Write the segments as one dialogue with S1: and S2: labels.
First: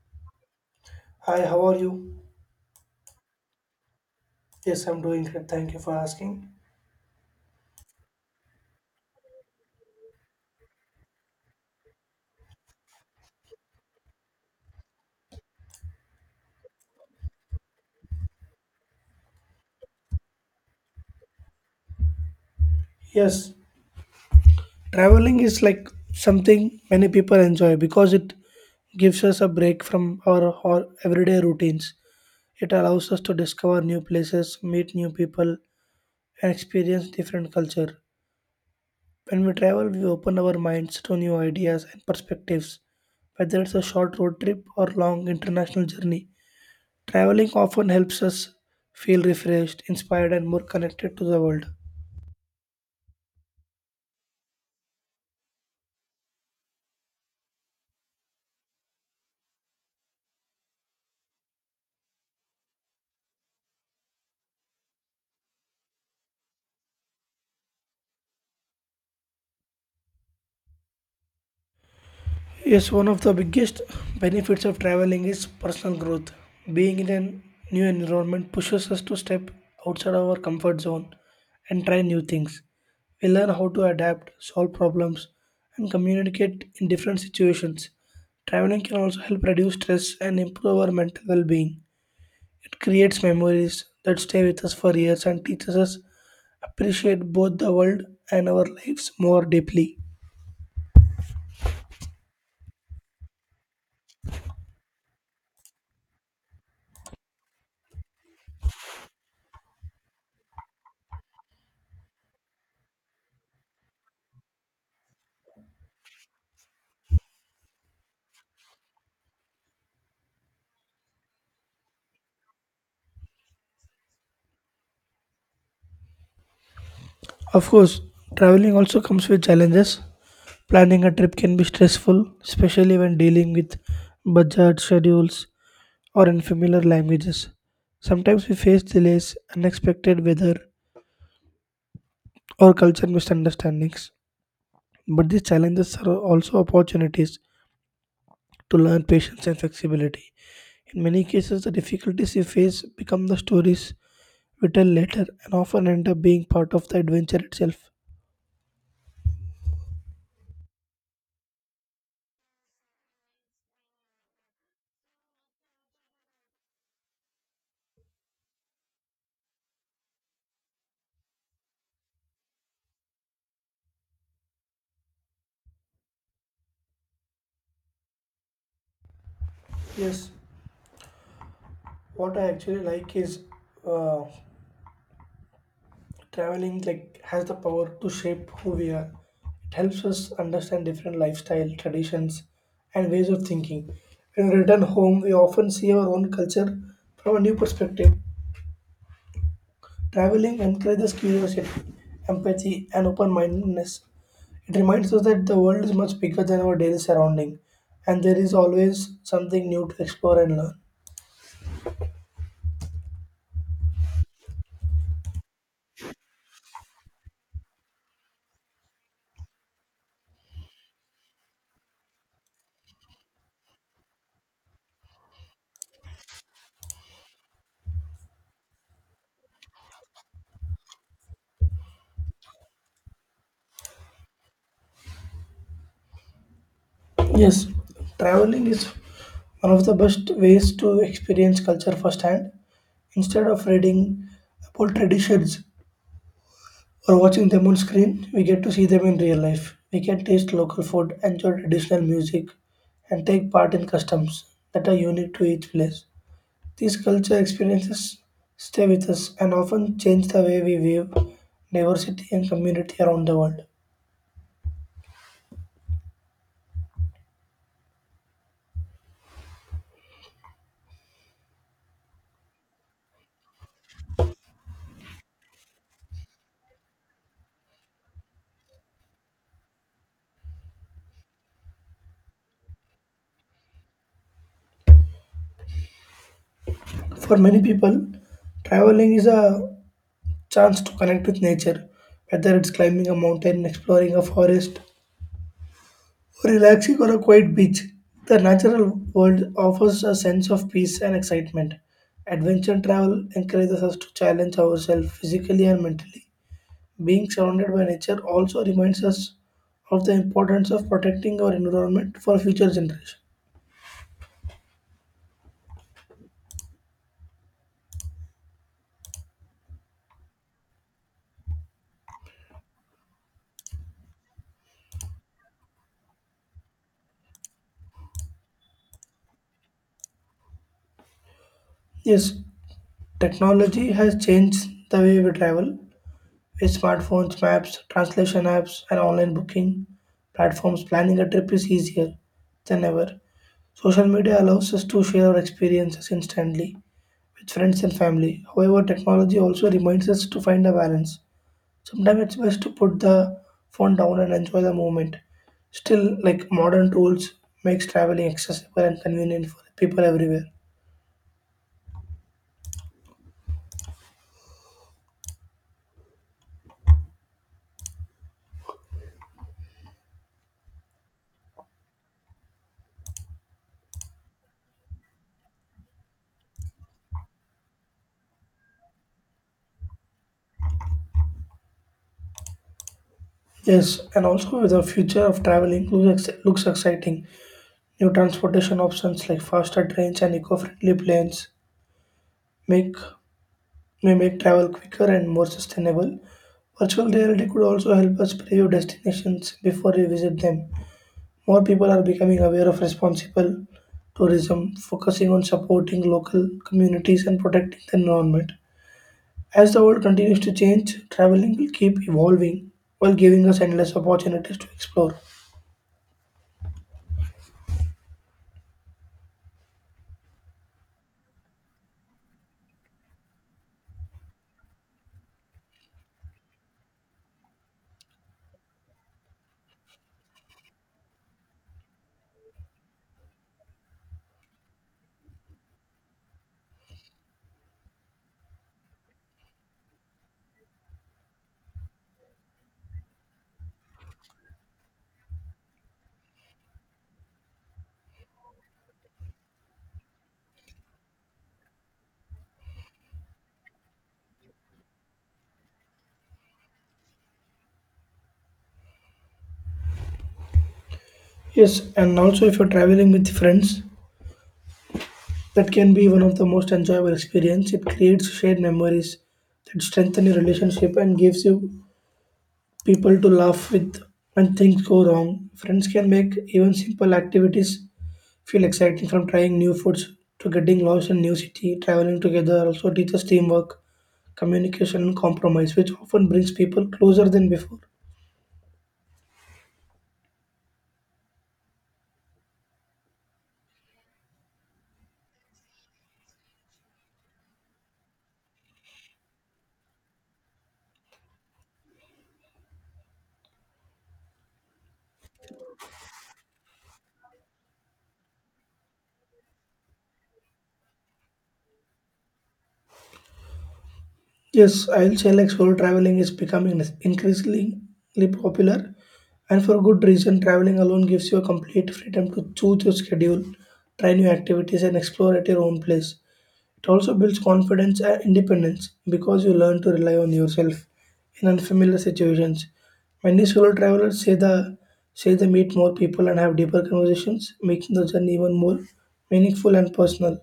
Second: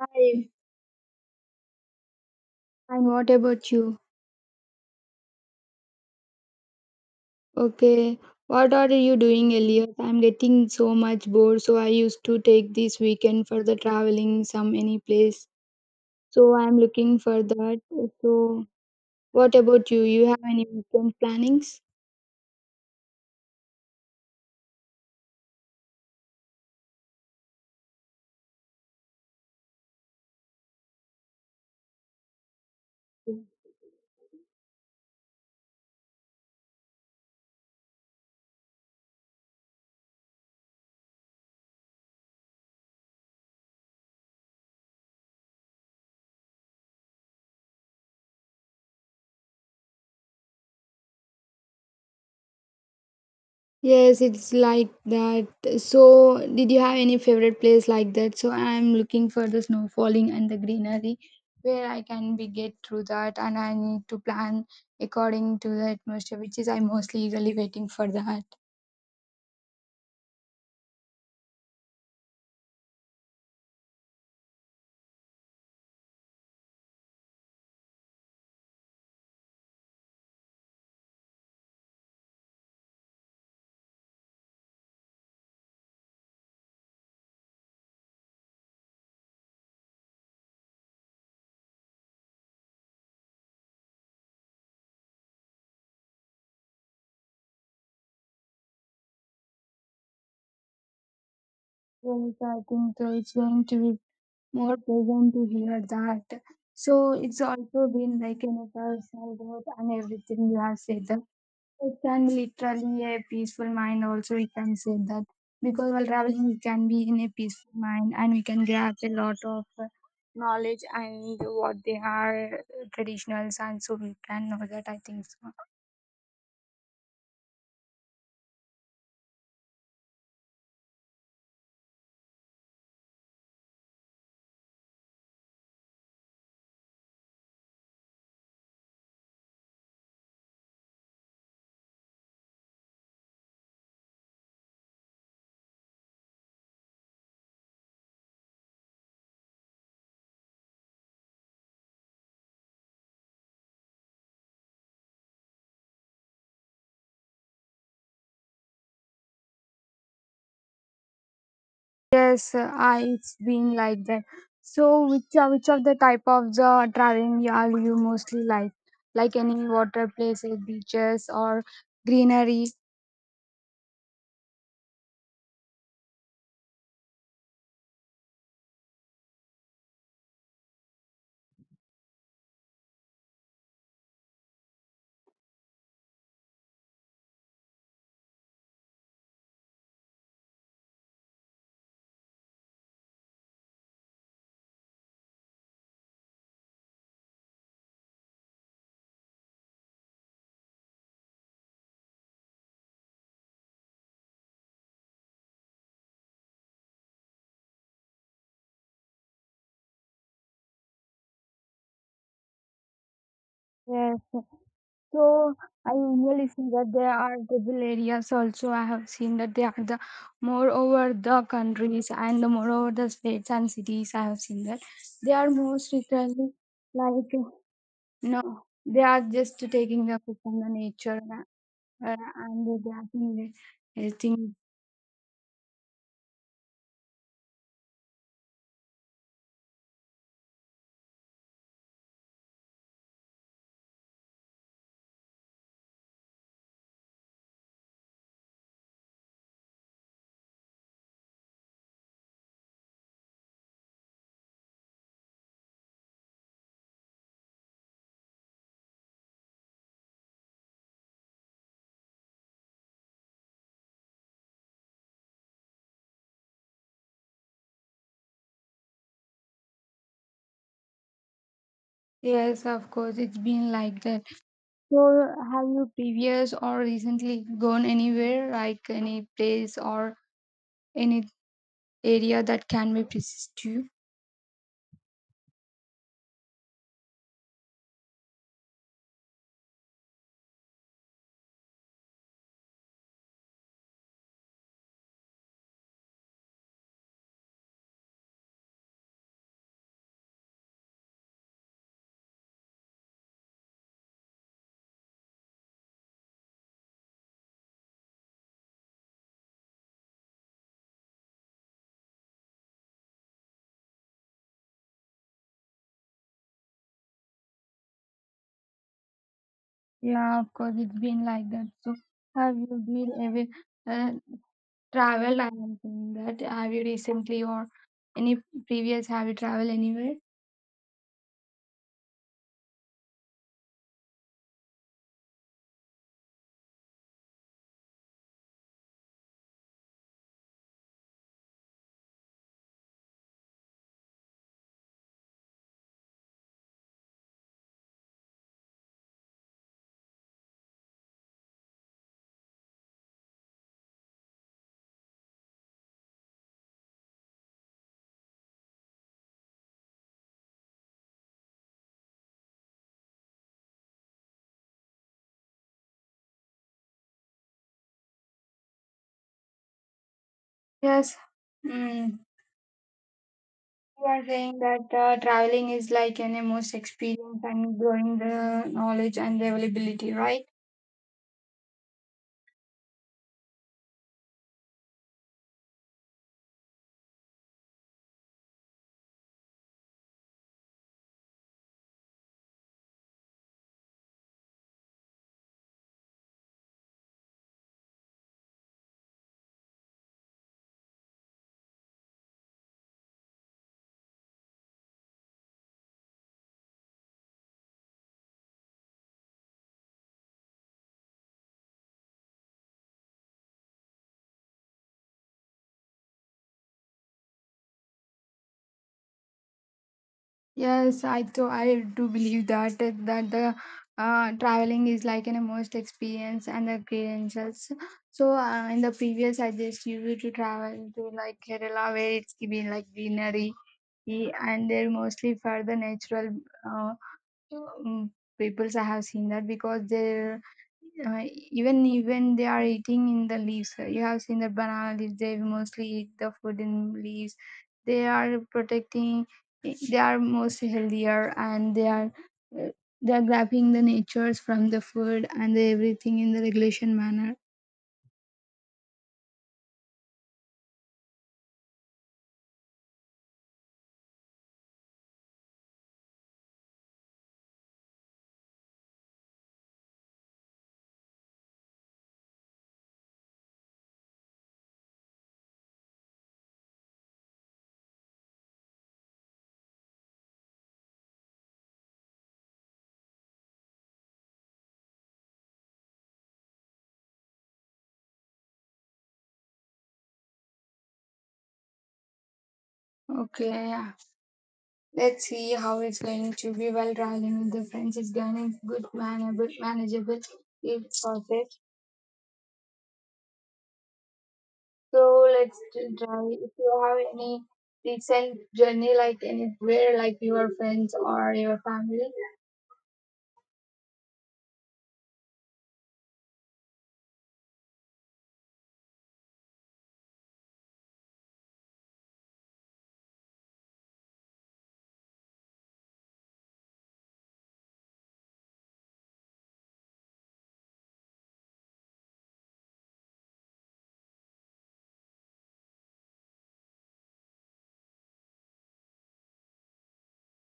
S1: Hi,
S2: Hi, how are you?
S1: and what about you?
S2: Yes, I'm doing great. Thank you for asking.
S1: Okay, what are you doing, Elias? I'm getting so much bored, so I used to take this weekend for the traveling some any place. So I'm looking for that. So what about you? You have any weekend plannings?
S2: Yes, traveling is like something many people enjoy because it gives us a break from our everyday routines. It allows us to discover new places, meet new people, and experience different culture. When we travel, we open our minds to new ideas and perspectives. Whether it's a short road trip or long international journey, traveling often helps us feel refreshed, inspired, and more connected to the world.
S1: Yes, it's like that. So, did you have any favorite place like that? So, I'm looking for the snow falling and the greenery where I can be get through that, and I need to plan according to the atmosphere, which is I'm mostly eagerly waiting for that.
S2: Yes, one of the biggest benefits of traveling is personal growth. Being in a new environment pushes us to step outside our comfort zone and try new things. We learn how to adapt, solve problems, and communicate in different situations. Traveling can also help reduce stress and improve our mental well being. It creates memories that stay with us for years and teaches us appreciate both the world and our lives more deeply.
S1: Yes, I think so. It's going to be more pleasant to hear that. So, it's also been like an personal growth and everything you have said. It can be literally a peaceful mind, also, we can say that. Because while traveling, we can be in a peaceful mind and we can grasp a lot of knowledge and what they are traditionals, and so we can know that. I think so.
S2: Of course, traveling also comes with challenges. Planning a trip can be stressful, especially when dealing with budget schedules or unfamiliar languages. Sometimes we face delays, unexpected weather, or cultural misunderstandings. But these challenges are also opportunities to learn patience and flexibility. In many cases, the difficulties we face become the stories we tell later and often end up being part of the adventure itself.
S1: Yes, it's been like that. So, which of the type of the traveling you mostly like? Like any water places, beaches, or greenery?
S2: Yes. What I actually like is uh, traveling like has the power to shape who we are. It helps us understand different lifestyle, traditions, and ways of thinking. When we return home, we often see our own culture from a new perspective. Traveling encourages curiosity, empathy, and open-mindedness. It reminds us that the world is much bigger than our daily surrounding, and there is always something new to explore and learn.
S1: Yes. So I usually see that there are tribal areas also. I have seen that they are the moreover the countries and the moreover the states and cities. I have seen that they are most literally like no, they are just taking the food from the nature uh, and they are doing the uh.
S2: Yes, traveling is one of the best ways to experience culture firsthand. Instead of reading about traditions or watching them on screen, we get to see them in real life. We can taste local food, enjoy traditional music, and take part in customs that are unique to each place. These culture experiences stay with us and often change the way we view diversity and community around the world.
S1: Yes, of course, it's been like that. So have you previous or recently gone anywhere like any place or any area that can be persist to you?
S2: For many people, traveling is a chance to connect with nature, whether it's climbing a mountain, exploring a forest, or relaxing on a quiet beach. The natural world offers a sense of peace and excitement. Adventure travel encourages us to challenge ourselves physically and mentally. Being surrounded by nature also reminds us of the importance of protecting our environment for future generations.
S1: Yeah, of course, it's been like that. So, have you been ever traveled? I am saying that. Have you recently or any previous? Have you traveled anywhere?
S2: Yes, technology has changed the way we travel, with Smartphones, maps, translation apps, and online booking platforms, planning a trip is easier than ever. Social media allows us to share our experiences instantly with friends and family. However, technology also reminds us to find a balance. Sometimes it's best to put the phone down and enjoy the moment. Still, like modern tools makes traveling accessible and convenient for people everywhere.
S1: Yes. Mm. You are saying that traveling is like an most experience and growing the knowledge and availability, right?
S2: Yes, and also the future of travel includes looks exciting. New transportation options like faster trains and eco-friendly planes make may make travel quicker and more sustainable. Virtual reality could also help us preview destinations before we visit them. More people are becoming aware of responsible tourism, focusing on supporting local communities and protecting the environment. As the world continues to change, traveling will keep evolving while giving us endless opportunities to explore.
S1: Yes, I do. I do believe that eh, that the traveling is like an most experience and the credentials. So in the previous, I just used to travel to like Kerala, where it's been like greenery, eh, and they're mostly for the natural. Uh, Mm, peoples I have seen that because they're uh, even they are eating in the leaves. You have seen the banana leaves. They mostly eat the food in leaves. They are protecting. Eh, they are mostly healthier and uh, they are grabbing the natures from the food and the everything in the regulation manner.
S2: Yes, and also if you're traveling with friends, that can be one of the most enjoyable experience. It creates shared memories that strengthen your relationship and gives you people to laugh with when things go wrong. Friends can make even simple activities feel exciting from trying new foods to getting lost in new city. Traveling together also teaches teamwork, communication and compromise, which often brings people closer than before.
S1: Okay, yeah. Let's see how it's going to be while traveling with the friends. It's going to be good, manable, manageable. It's perfect. So let's try if you have any recent journey like anywhere like your friends or your family.
S2: Yes, I'll say like solo traveling is becoming increasingly popular, and for good reason. Traveling alone gives you a complete freedom to choose your schedule, try new activities, and explore at your own pace. It also builds confidence and independence because you learn to rely on yourself in unfamiliar situations. Many solo travelers say they meet more people and have deeper conversations, making the journey even more meaningful and personal.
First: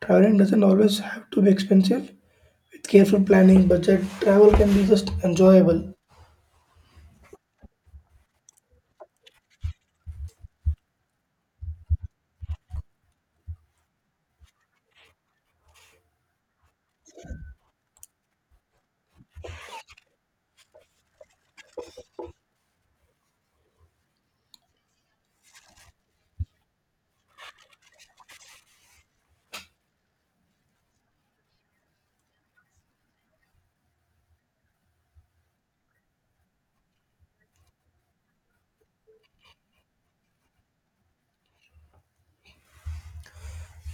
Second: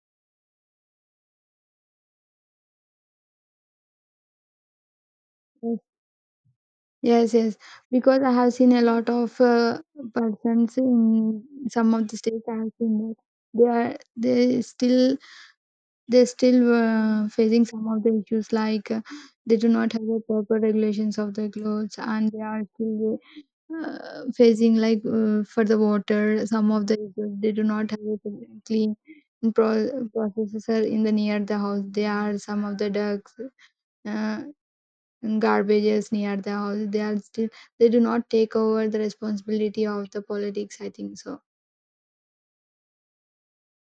S2: Traveling doesn't always have to be expensive. With careful planning, budget travel can be just enjoyable.
S1: Yes, yes, because I have seen a lot of persons in some of the states. I have seen that they are they still they still facing some of the issues like they do not have the proper regulations of their clothes and they are still facing like for the water some of the issues. They do not have it clean processor in the near the house. There are some of the ducks uh, and garbages near the house. They are still they do not take over the responsibility of the politics, I think so.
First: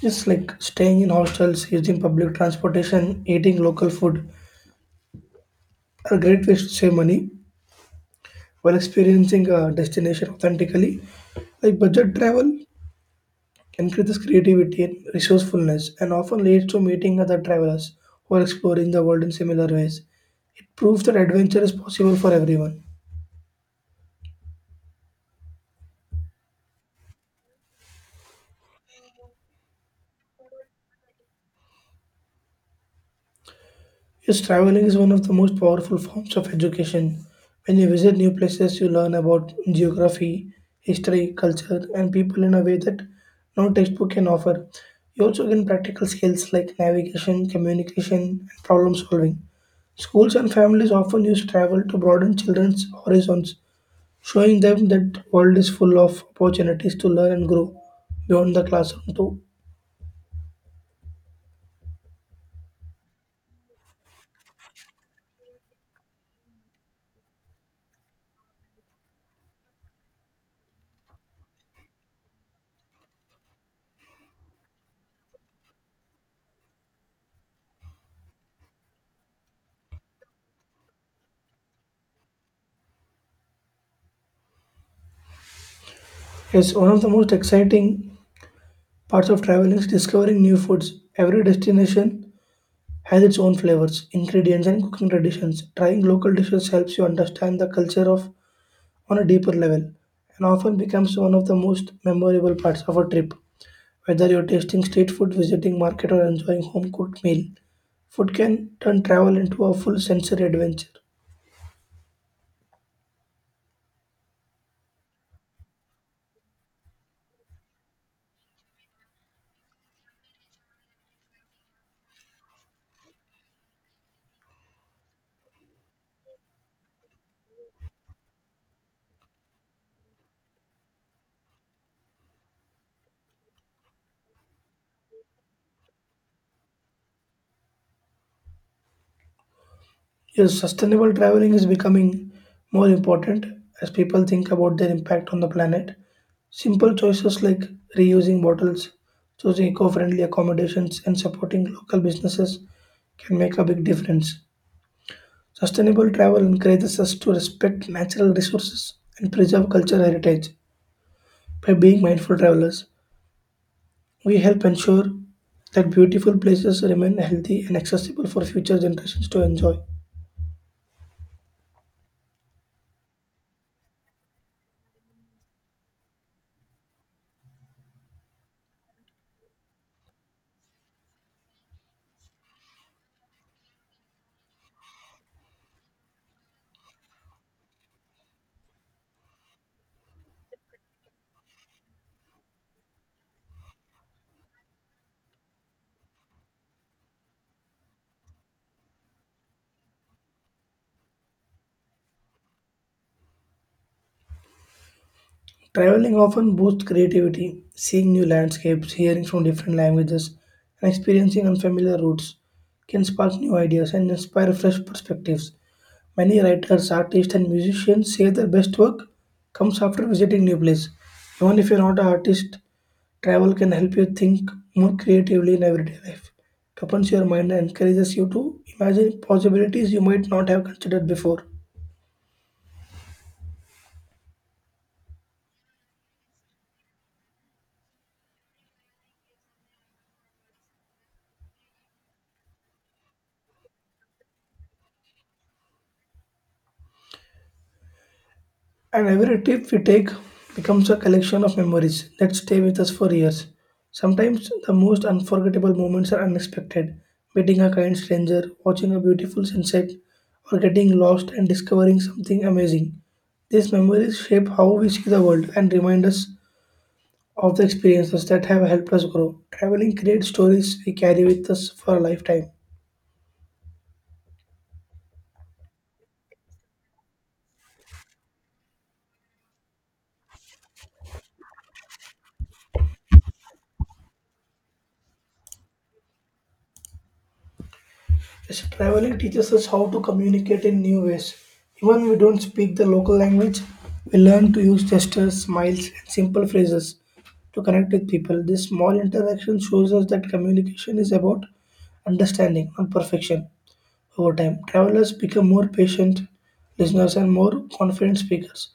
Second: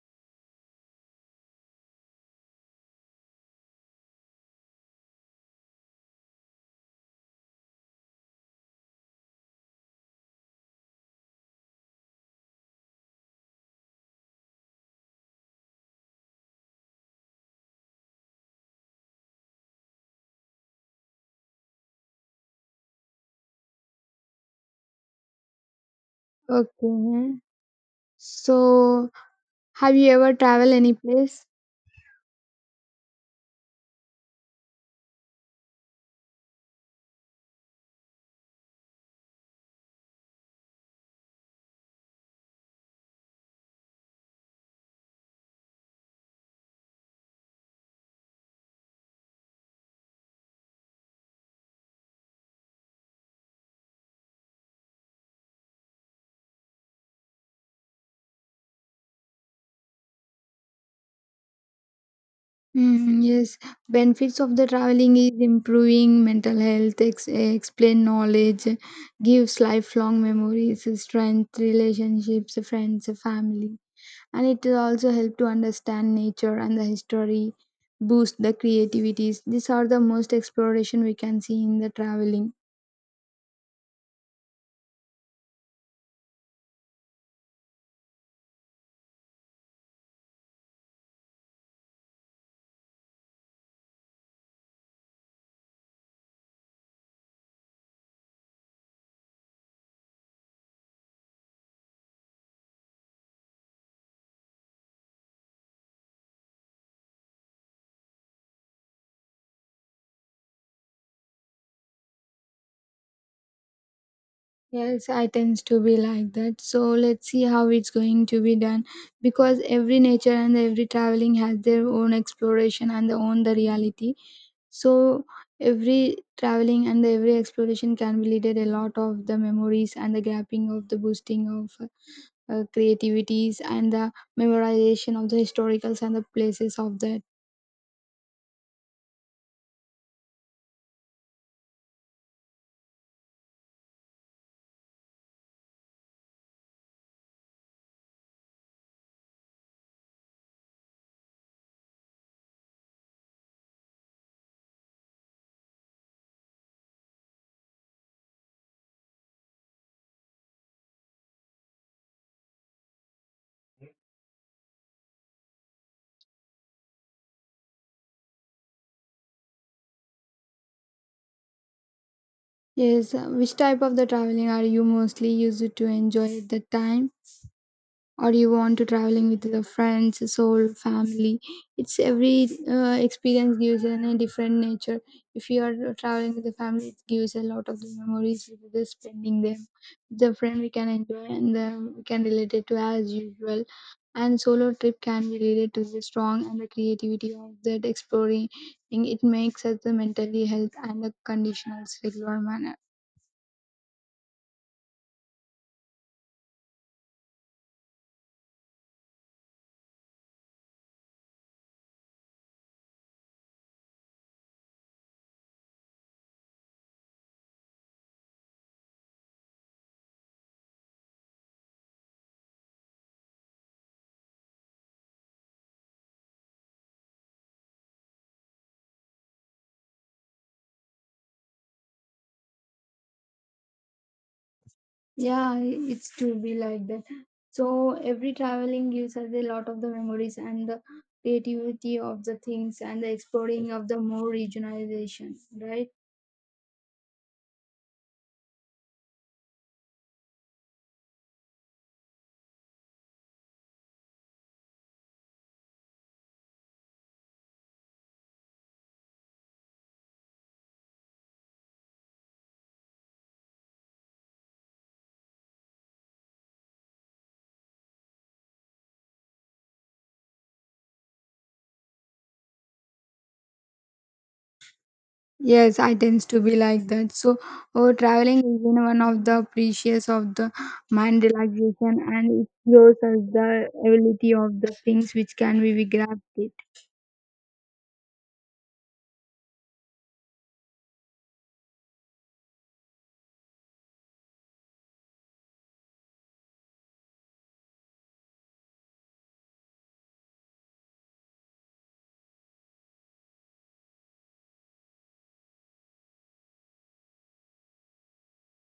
S2: Just like staying in hostels, using public transportation, eating local food are great ways to save money while experiencing a destination authentically. Like budget travel increases creativity and resourcefulness and often leads to meeting other travelers who are exploring the world in similar ways. It proves that adventure is possible for everyone.
S1: Okay, so have you ever traveled any place?
S2: Yes, traveling is one of the most powerful forms of education. When you visit new places, you learn about geography, history, culture, and people in a way that no textbook can offer. You also gain practical skills like navigation, communication, and problem solving. Schools and families often use travel to broaden children's horizons, showing them that world is full of opportunities to learn and grow beyond the classroom too.
S1: Mm, yes, benefits of the traveling is improving mental health, explain knowledge, gives lifelong memories, strength, relationships, friends, family, and it will also help to understand nature and the history, boost the creativities. These are the most exploration we can see in the traveling.
S2: Yes, one of the most exciting parts of travel is discovering new foods. Every destination has its own flavors, ingredients, and cooking traditions. Trying local dishes helps you understand the culture of on a deeper level and often becomes one of the most memorable parts of a trip. Whether you're tasting street food, visiting market or enjoying home cooked meal, food can turn travel into a full sensory adventure.
S1: Yes, I tends to be like that. So let's see how it's going to be done, because every nature and every traveling has their own exploration and their own the reality. So every traveling and every exploration can be leaded a lot of the memories and the grabbing of the boosting of creativities and the memorization of the historicals and the places of that.
S2: Yes, sustainable traveling is becoming more important as people think about their impact on the planet. Simple choices like reusing bottles, choosing eco friendly accommodations, and supporting local businesses can make a big difference. Sustainable travel encourages us to respect natural resources and preserve cultural heritage. By being mindful travelers, we help ensure that beautiful places remain healthy and accessible for future generations to enjoy.
S1: Yes, which type of the traveling are you mostly used to enjoy at the time? Or you want to traveling with the friends soul family? It's every experience gives in a different nature. If you are traveling with the family, it gives a lot of the memories with the spending them. The friend, we can enjoy and the we can relate it to as usual. And solo trip can be related to the strong and the creativity of that exploring. It makes us the mentally health and the conditionals regular manner.
S2: Traveling often boosts creativity, seeing new landscapes, hearing from different languages, and experiencing unfamiliar routes can spark new ideas and inspire fresh perspectives. Many writers, artists, and musicians say their best work comes after visiting new place. Even if you're not an artist, travel can help you think more creatively in everyday life. It opens your mind and encourages you to imagine possibilities you might not have considered before.
S1: Yeah, it's to be like that. So every traveling gives us a lot of the memories and the creativity of the things and the exploring of the more regionalization, right?
S2: And every trip we take becomes a collection of memories that stay with us for years. Sometimes the most unforgettable moments are unexpected meeting a kind stranger, watching a beautiful sunset, or getting lost and discovering something amazing. These memories shape how we see the world and remind us of the experiences that have helped us grow. Traveling creates stories we carry with us for a lifetime.
S1: Yes, I tends to be like that. So, oh, traveling is been one of the precious of the mind relaxation, and it gives us the ability of the things which can be we grabbed it.
S2: Yes, traveling teaches us how to communicate in new ways. Even we don't speak the local language, we learn to use gestures, smiles, and simple phrases to connect with people. This small interaction shows us that communication is about understanding, not perfection. Over time, travelers become more patient listeners and more confident speakers,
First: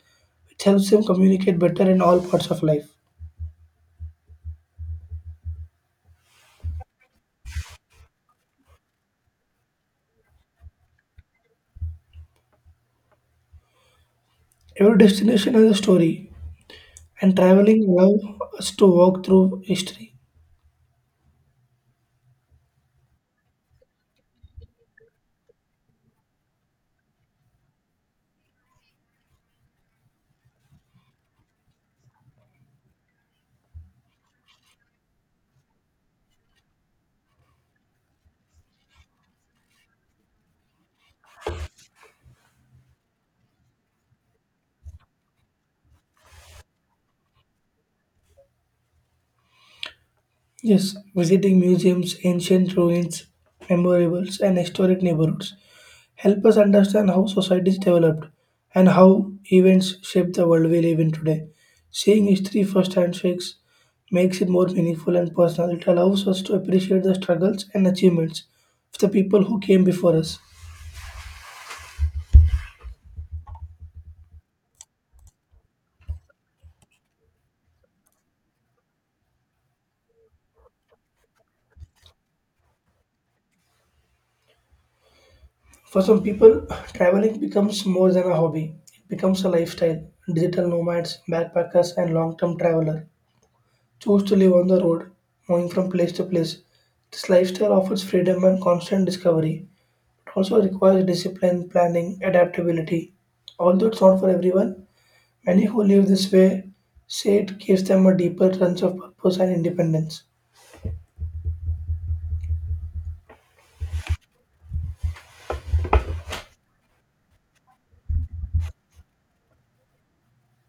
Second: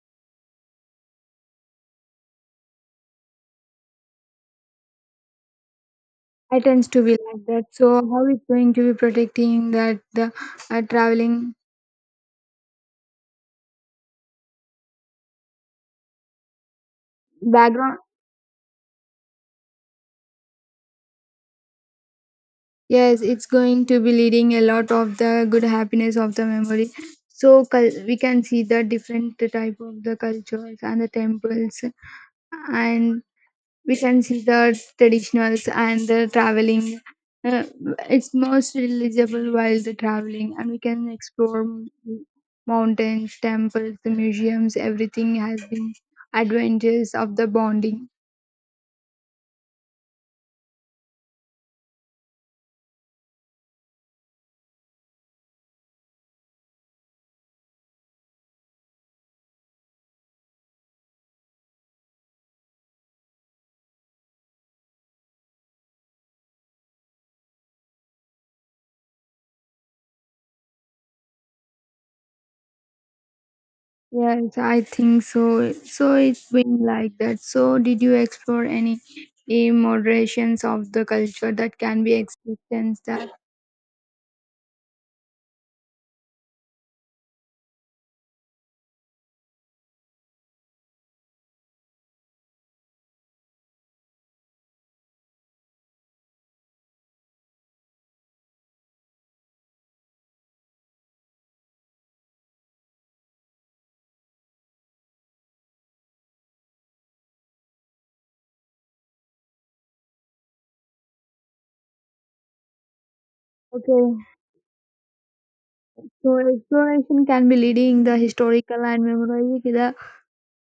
S2: which helps them communicate better in all parts of life.
S1: I tends to be like that. So, how is going to be protecting that the traveling
S2: Every destination has a story, and traveling
S1: background?
S2: allows us to walk through history.
S1: Yes, it's going to be leading a lot of the good happiness of the memory. So we can see the different type of the cultures and the temples, and we can see the traditionals and the traveling. Uh, it's most relatable while the traveling, and we can explore mountains, temples, the museums. Everything has been adventures of the bonding.
S2: Yes, visiting museums, ancient ruins, memorables, and historic neighborhoods help us understand how societies developed and how events shape the world we live in today. Seeing history firsthand shakes makes it more meaningful and personal. It allows us to appreciate the struggles and achievements of the people who came before us.
S1: Yes, I think so. So it's been like that. So did you explore any eh, moderations of the culture that can be experienced? That
S2: For some people, traveling becomes more than a hobby. It becomes a lifestyle. Digital nomads, backpackers, and long-term travelers choose to live on the road, moving from place to place. This lifestyle offers freedom and constant discovery, but also requires discipline, planning, adaptability. Although it's not for everyone, many who live this way say it gives them a deeper sense of purpose and independence.
S1: okay. So exploration can be leading the historical and memorizing the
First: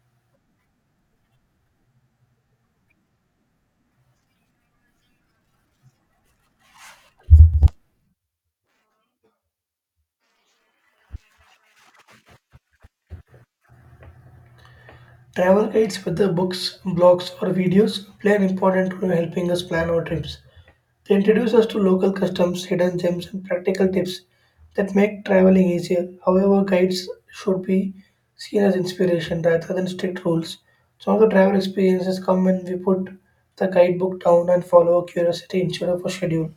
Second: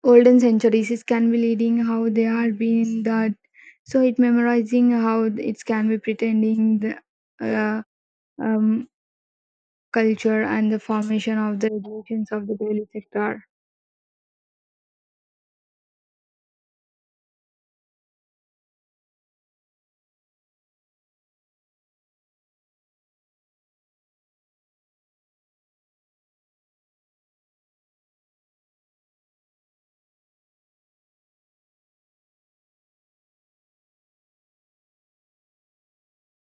S1: olden centuries. It can be leading how they are being that. So it memorizing how it can be pretending the uh, um, culture and the formation of the regulations of the daily sector.
S2: Travel guides, whether books, blogs, or videos, play an important role in helping us plan our trips. They introduce us to local customs, hidden gems, and practical tips that make traveling easier. However, guides should be seen as inspiration rather than strict rules. Some of the travel experiences come when we put the guidebook down and follow our curiosity instead of a schedule.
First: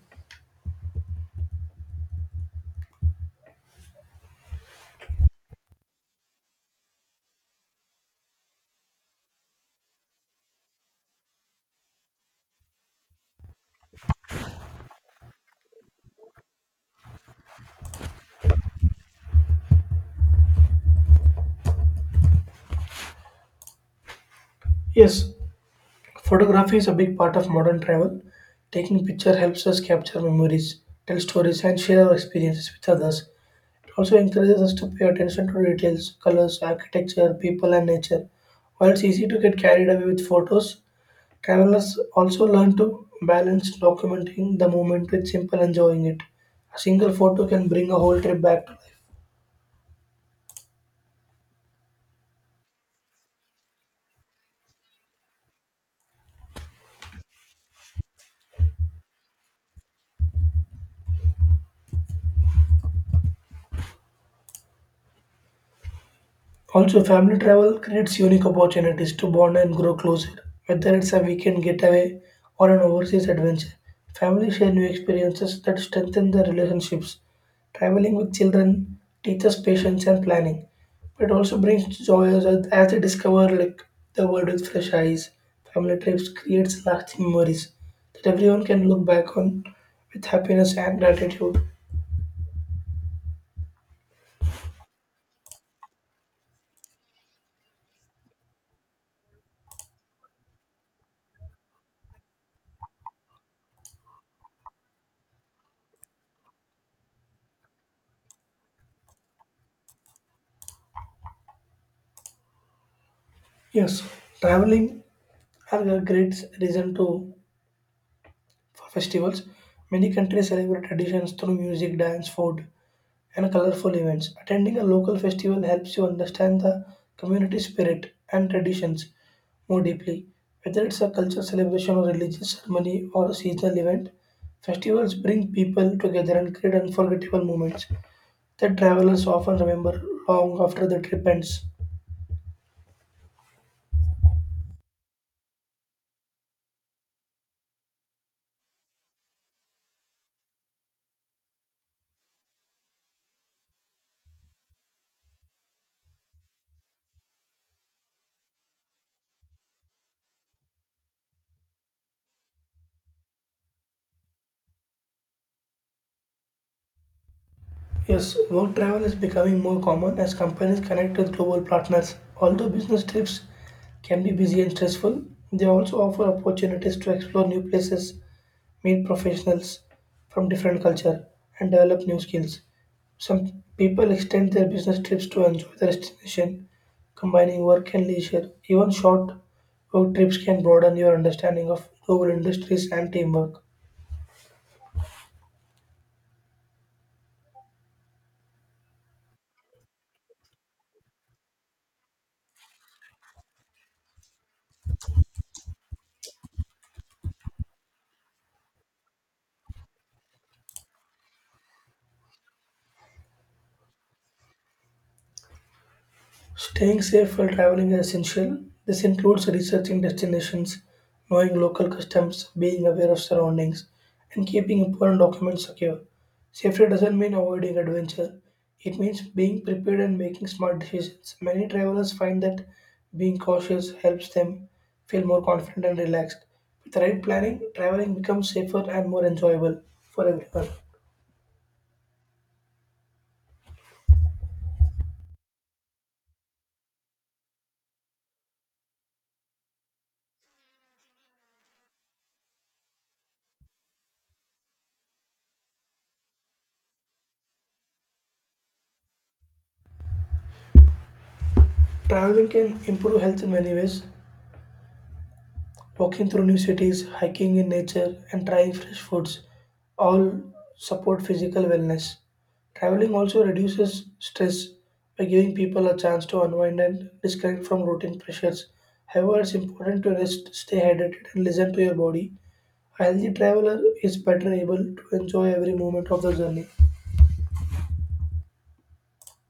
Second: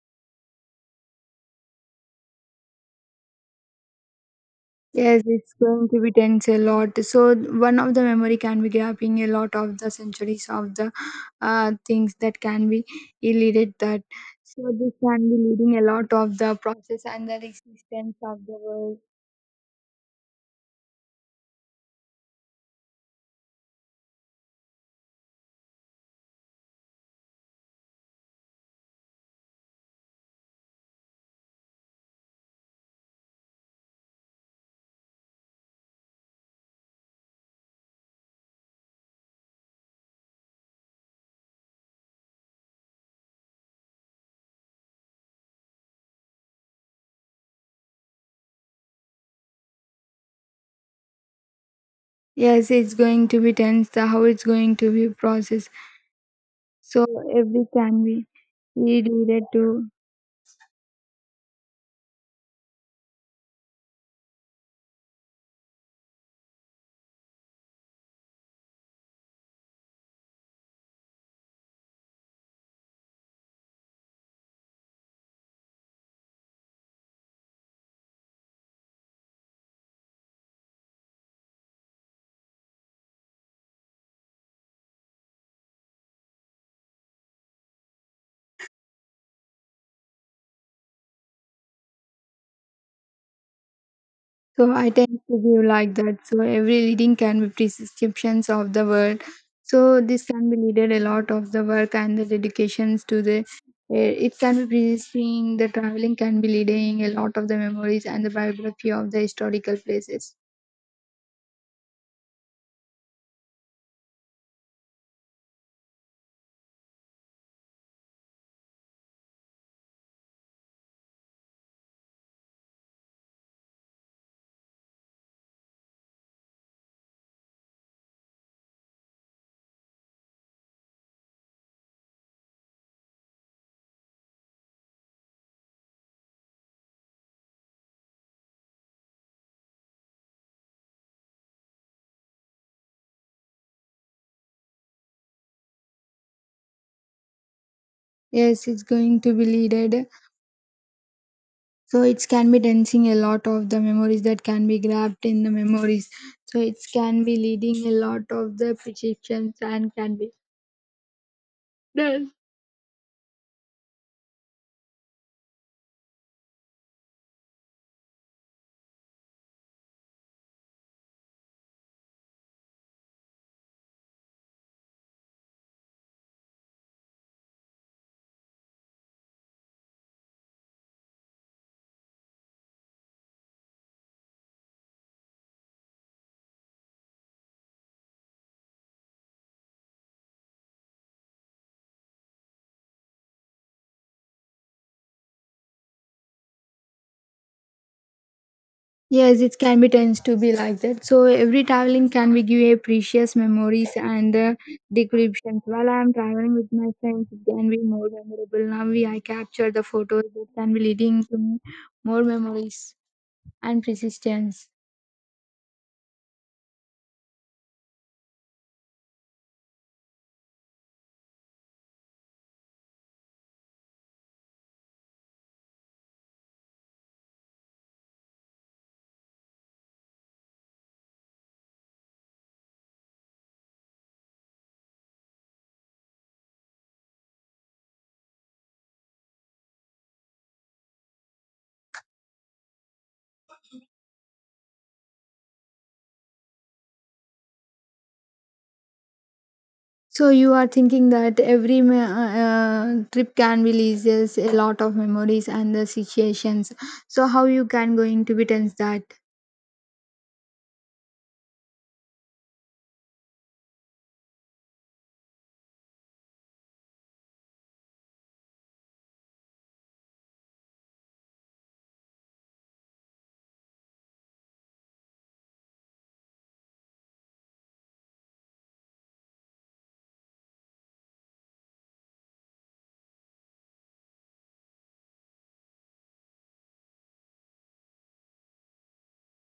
S1: Yes, it's going to be tense a lot. So one of the memory can be grabbing a lot of the centuries of the things that can be elided that. So this can be leading a lot of the process and the existence of the world.
S2: Yes, photography is a big part of modern travel. Taking picture helps us capture memories, tell stories, and share our experiences with others. It also encourages us to pay attention to details, colors, architecture, people, and nature. While it's easy to get carried away with photos, travelers also learn to balance documenting the moment with simple enjoying it. A single photo can bring a whole trip back to life.
S1: Yes, it's going to be tense. The how it's going to be processed. So every can be elided to.
S2: Also, family travel creates unique opportunities to bond and grow closer. Whether it's a weekend getaway or an overseas adventure, families share new experiences that strengthen their relationships. Traveling with children teaches patience and planning, but also brings joy as they discover like the world with fresh eyes. Family trips creates lasting memories that everyone can look back on with happiness and gratitude.
S1: So I tend to be like that. So every reading can be prescriptions of the word. So this can be needed a lot of the work and the dedications to the. Eh, it can be prescribing the traveling can be leading a lot of the memories and the biography of the historical places.
S2: Yes, traveling are a great reason to. For festivals, many countries celebrate traditions through music, dance, food, and colorful events. Attending a local festival helps you understand the community spirit and traditions more deeply. Whether it's a cultural celebration or religious ceremony or a seasonal event, festivals bring people together and create unforgettable moments that travelers often remember long after the trip ends.
S1: Yes, it's going to be leaded. So it can be dancing a lot of the memories that can be grabbed in the memories. So it can be leading a lot of the prescriptions and can be.
S2: Yes, work travel is becoming more common as companies connect with global partners. Although business trips can be busy and stressful, they also offer opportunities to explore new places, meet professionals from different culture, and develop new skills. Some people extend their business trips to enjoy the destination, combining work and leisure. Even short work trips can broaden your understanding of global industries and teamwork.
S1: Yes, it can be tends to be like that. So every traveling can be give a precious memories and descriptions. While I am traveling with my friends, it can be more memorable. Now we I capture the photos that can be leading to me more memories and persistence.
S2: Staying safe while traveling is essential. This includes researching destinations, knowing local customs, being aware of surroundings, and keeping important documents secure. Safety doesn't mean avoiding adventure, it means being prepared and making smart decisions. Many travelers find that being cautious helps them feel more confident and relaxed. With the right planning, traveling becomes safer and more enjoyable for everyone.
S1: So you are thinking that every trip can releases a lot of memories and the situations. So how you can going to be tense that?
S2: Traveling can improve health in many ways. Walking through new cities, hiking in nature, and trying fresh foods all support physical wellness. Traveling also reduces stress by giving people a chance to unwind and disconnect from routine pressures. However, it's important to rest, stay hydrated, and listen to your body. A healthy traveler is better able to enjoy every moment of the journey.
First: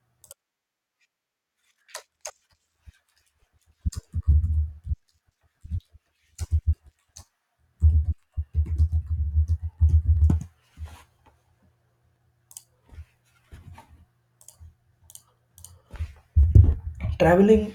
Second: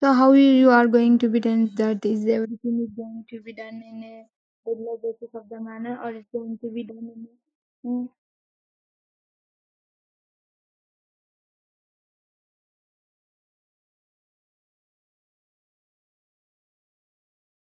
S1: So how you are going to be done that, is everything is going to be done in a regular basis of the manner, or is going to be done in a, mm,
S2: Traveling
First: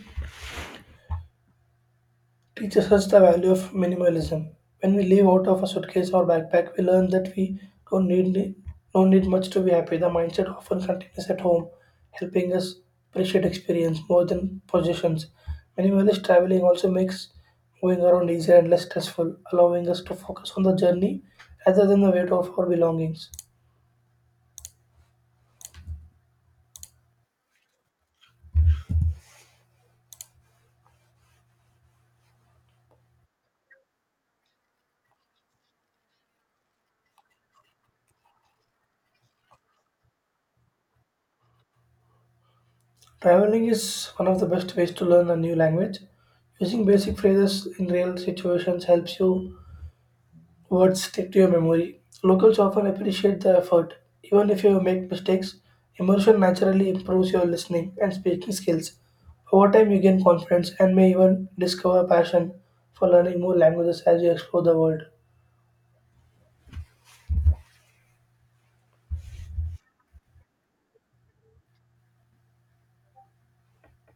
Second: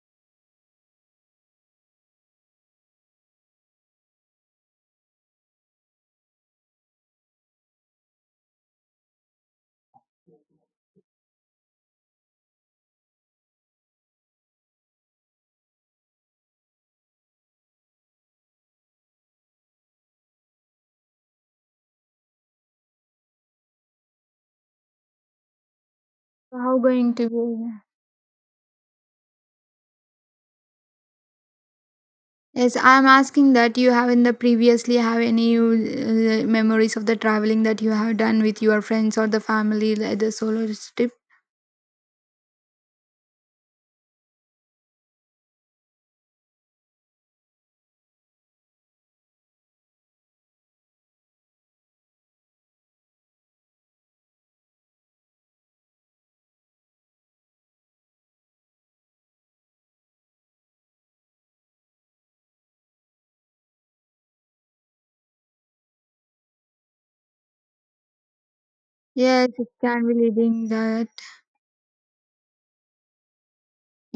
S2: teaches us the value of minimalism. When we live out of a suitcase or backpack, we learn that we don't need don't need much to be happy. The mindset often continues at home, helping us appreciate experience more than possessions. Minimalist traveling also makes moving around easier and less stressful, allowing us to focus on the journey rather than the weight of our belongings.
S1: so how going to be. Yes, I'm asking that, you have in the previously have any memories of the traveling that you have done with your friends or the family, like the solo trip?
S2: Traveling is one of the best ways to learn a new language. Using basic phrases in real situations helps you. Words stick to your memory. Locals often appreciate the effort. Even if you make mistakes, immersion naturally improves your listening and speaking skills. Over time, you gain confidence and may even discover passion for learning more languages as you explore the world.
S1: Yes, it can be leading the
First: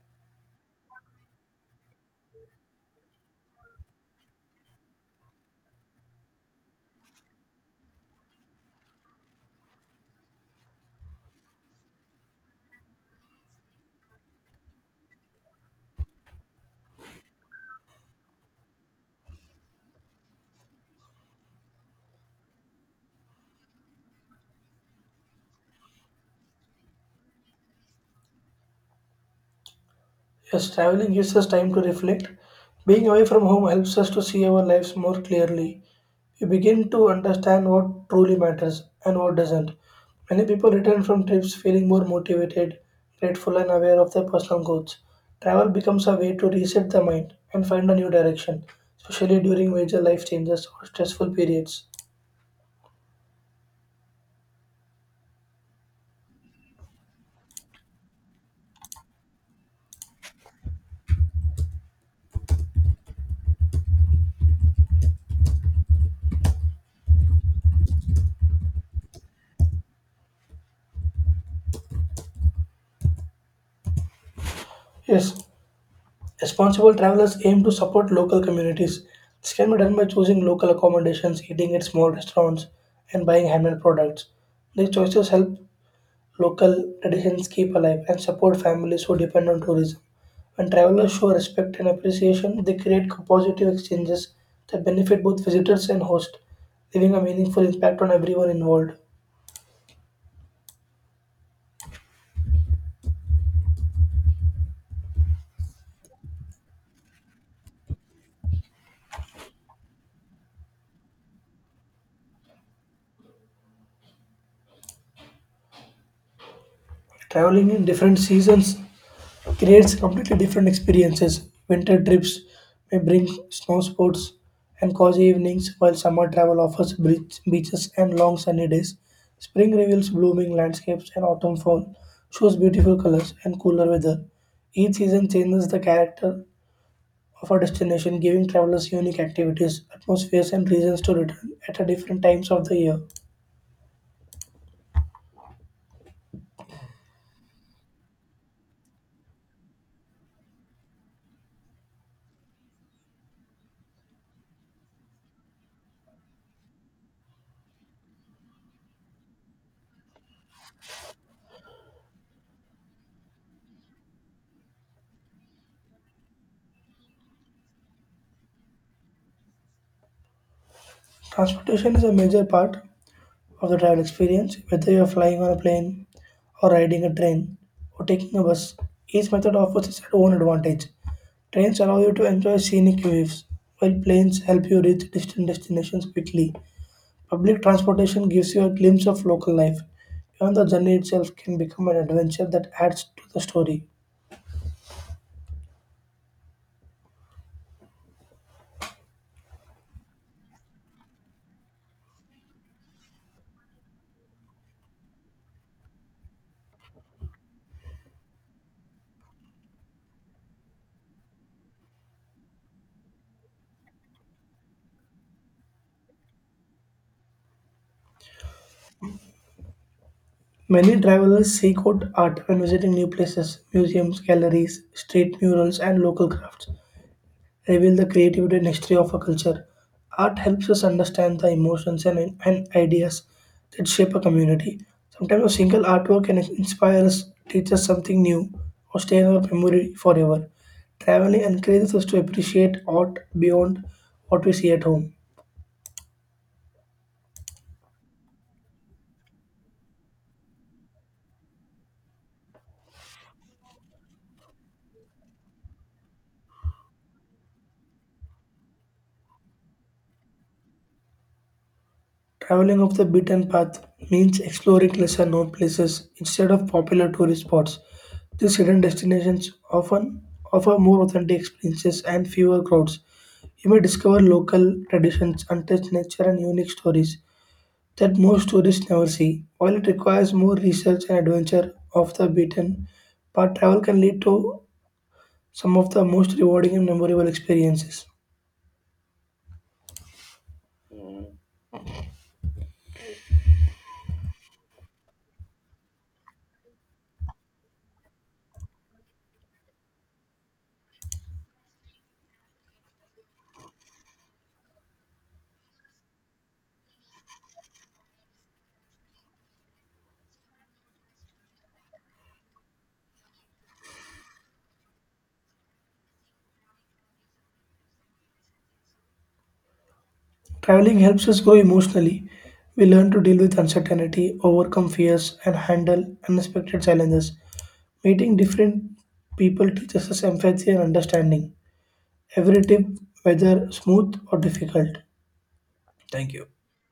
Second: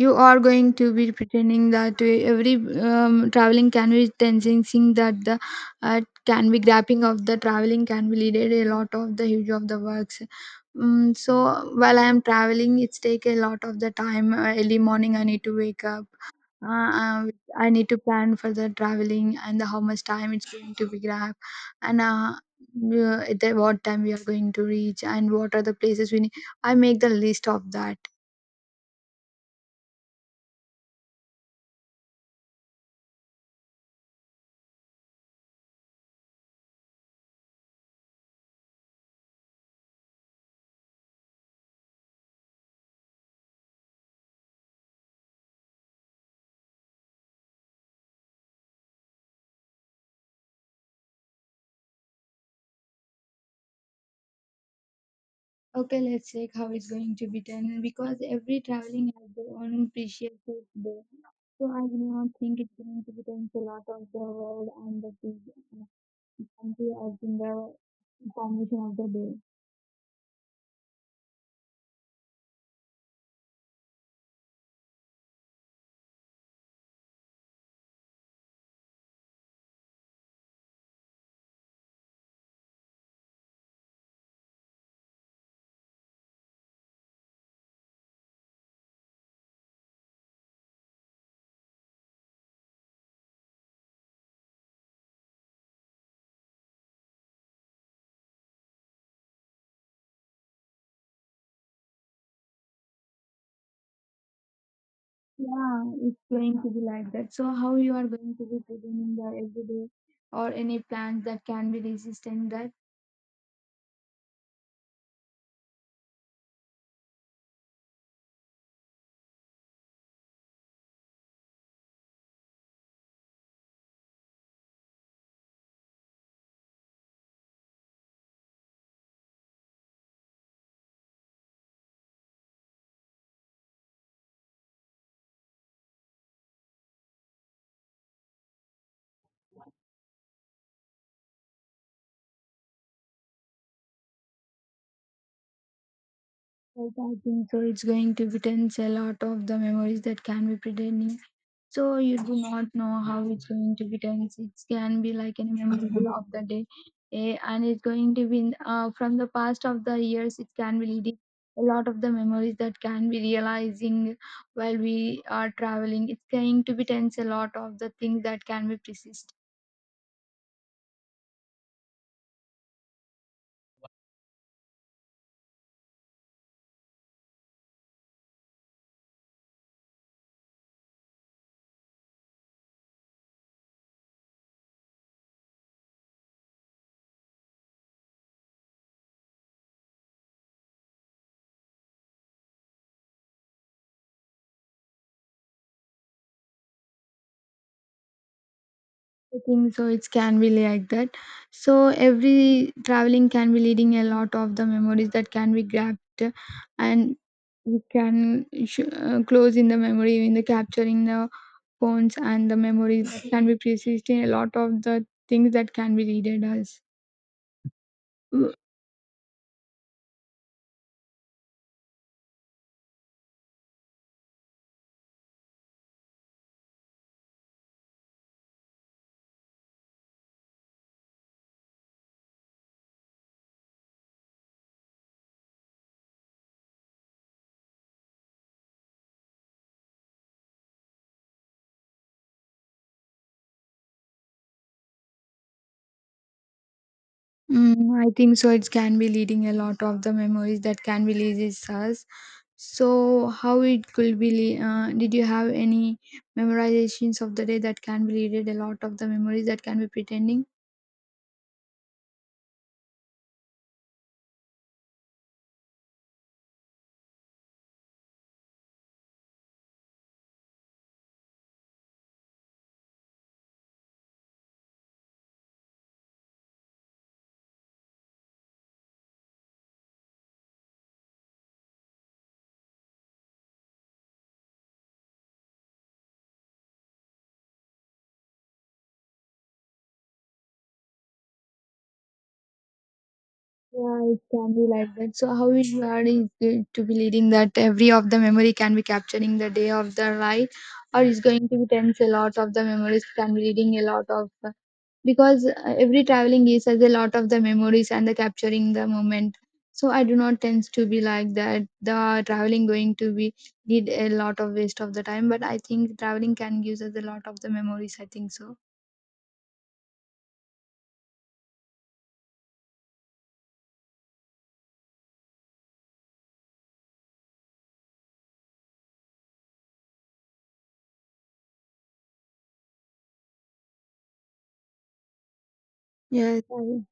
S1: you are going to be pretending that every traveling can be tensing that the uh, can be grabbing of the traveling can be leaded a lot of the huge of the works. Mm, so while I am traveling, it's take a lot of the time. Early morning I need to wake up. uh, uh, I need to plan for the traveling and the, how much time it's going to be grab, and at the, what time we are going to reach and what are the places we need. I make the list of that.
S2: Yes, traveling gives us time to reflect. Being away from home helps us to see our lives more clearly. We begin to understand what truly matters and what doesn't. Many people return from trips feeling more motivated, grateful, and aware of their personal goals. Travel becomes a way to reset the mind and find a new direction, especially during major life changes or stressful periods.
S1: Okay, let's check how it's going to be done, because every traveling has their own precious taste there. So I do not think it's going to be done a lot of the world and the country as in the formation of the day.
S2: Yes, responsible travelers aim to support local communities. This can be done by choosing local accommodations, eating at small restaurants, and buying handmade products. These choices help local traditions keep alive and support families who depend on tourism. When travelers show respect and appreciation, they create positive exchanges that benefit both visitors and hosts, leaving a meaningful impact on everyone involved.
S1: Yeah, it's going to be like that. So how you are going to be presenting the everyday or any plans that can be resistant that?
S2: Traveling in different seasons creates completely different experiences. Winter trips may bring snow sports and cozy evenings, while summer travel offers beach, beaches and long sunny days. Spring reveals blooming landscapes, and autumn fall shows beautiful colors and cooler weather. Each season changes the character of a destination, giving travelers unique activities, atmospheres, and reasons to return at a different times of the year.
S1: Yes, I think so. It's going to be tense a lot of the memories that can be pretending. So you do not know how it's going to be done. It can be like any memorable of the day, eh, and it's going to be from the past of the years. It can be leading a lot of the memories that can be realizing while we are traveling. It's going to be tense a lot of the things that can be persist.
S2: Transportation is a major part of the travel experience. Whether you are flying on a plane or riding a train or taking a bus, each method offers its own advantage. Trains allow you to enjoy scenic views, while planes help you reach distant destinations quickly. Public transportation gives you a glimpse of local life. Even the journey itself can become an adventure that adds to the story.
S1: I think so. It can be like that. So every traveling can be leading a lot of the memories that can be grabbed, and we can close in the memory in the capturing the phones and the memories that can be precised in a lot of the things that can be readed as.
S2: Many travelers seek out art when visiting new places, museums, galleries, street murals, and local crafts. Reveal the creativity and history of a culture. Art helps us understand the emotions and ideas that shape a community. Sometimes a single artwork can inspire us, teach us something new, or stay in our memory forever. Traveling encourages us to appreciate art beyond what we see at home.
S1: Mm, I think so. It can be leading a lot of the memories that can be leases us. So, how it could be? Did you have any memorizations of the day that can be readed? A lot of the memories that can be pretending.
S2: Traveling off the beaten path means exploring lesser known places instead of popular tourist spots. These hidden destinations often offer more authentic experiences and fewer crowds. You may discover local traditions, untouched nature, and unique stories that most tourists never see. While it requires more research and adventure off the beaten path, travel can lead to some of the most rewarding and memorable experiences.
S1: Yeah, it can be like that. So, how is you are, is it to be leading that every of the memory can be capturing the day of the right, or is going to be tense a lot of the memories can be reading a lot of, because every traveling gives us a lot of the memories and the capturing the moment. So I do not tend to be like that, the traveling going to be did a lot of waste of the time, but I think traveling can give us a lot of the memories, I think so.
S2: Traveling helps us grow emotionally. We learn to deal with uncertainty, overcome fears, and handle unexpected challenges. Meeting different people teaches us empathy and understanding. Every trip, whether smooth or difficult. Thank
S1: Yes,
S2: you.
S1: I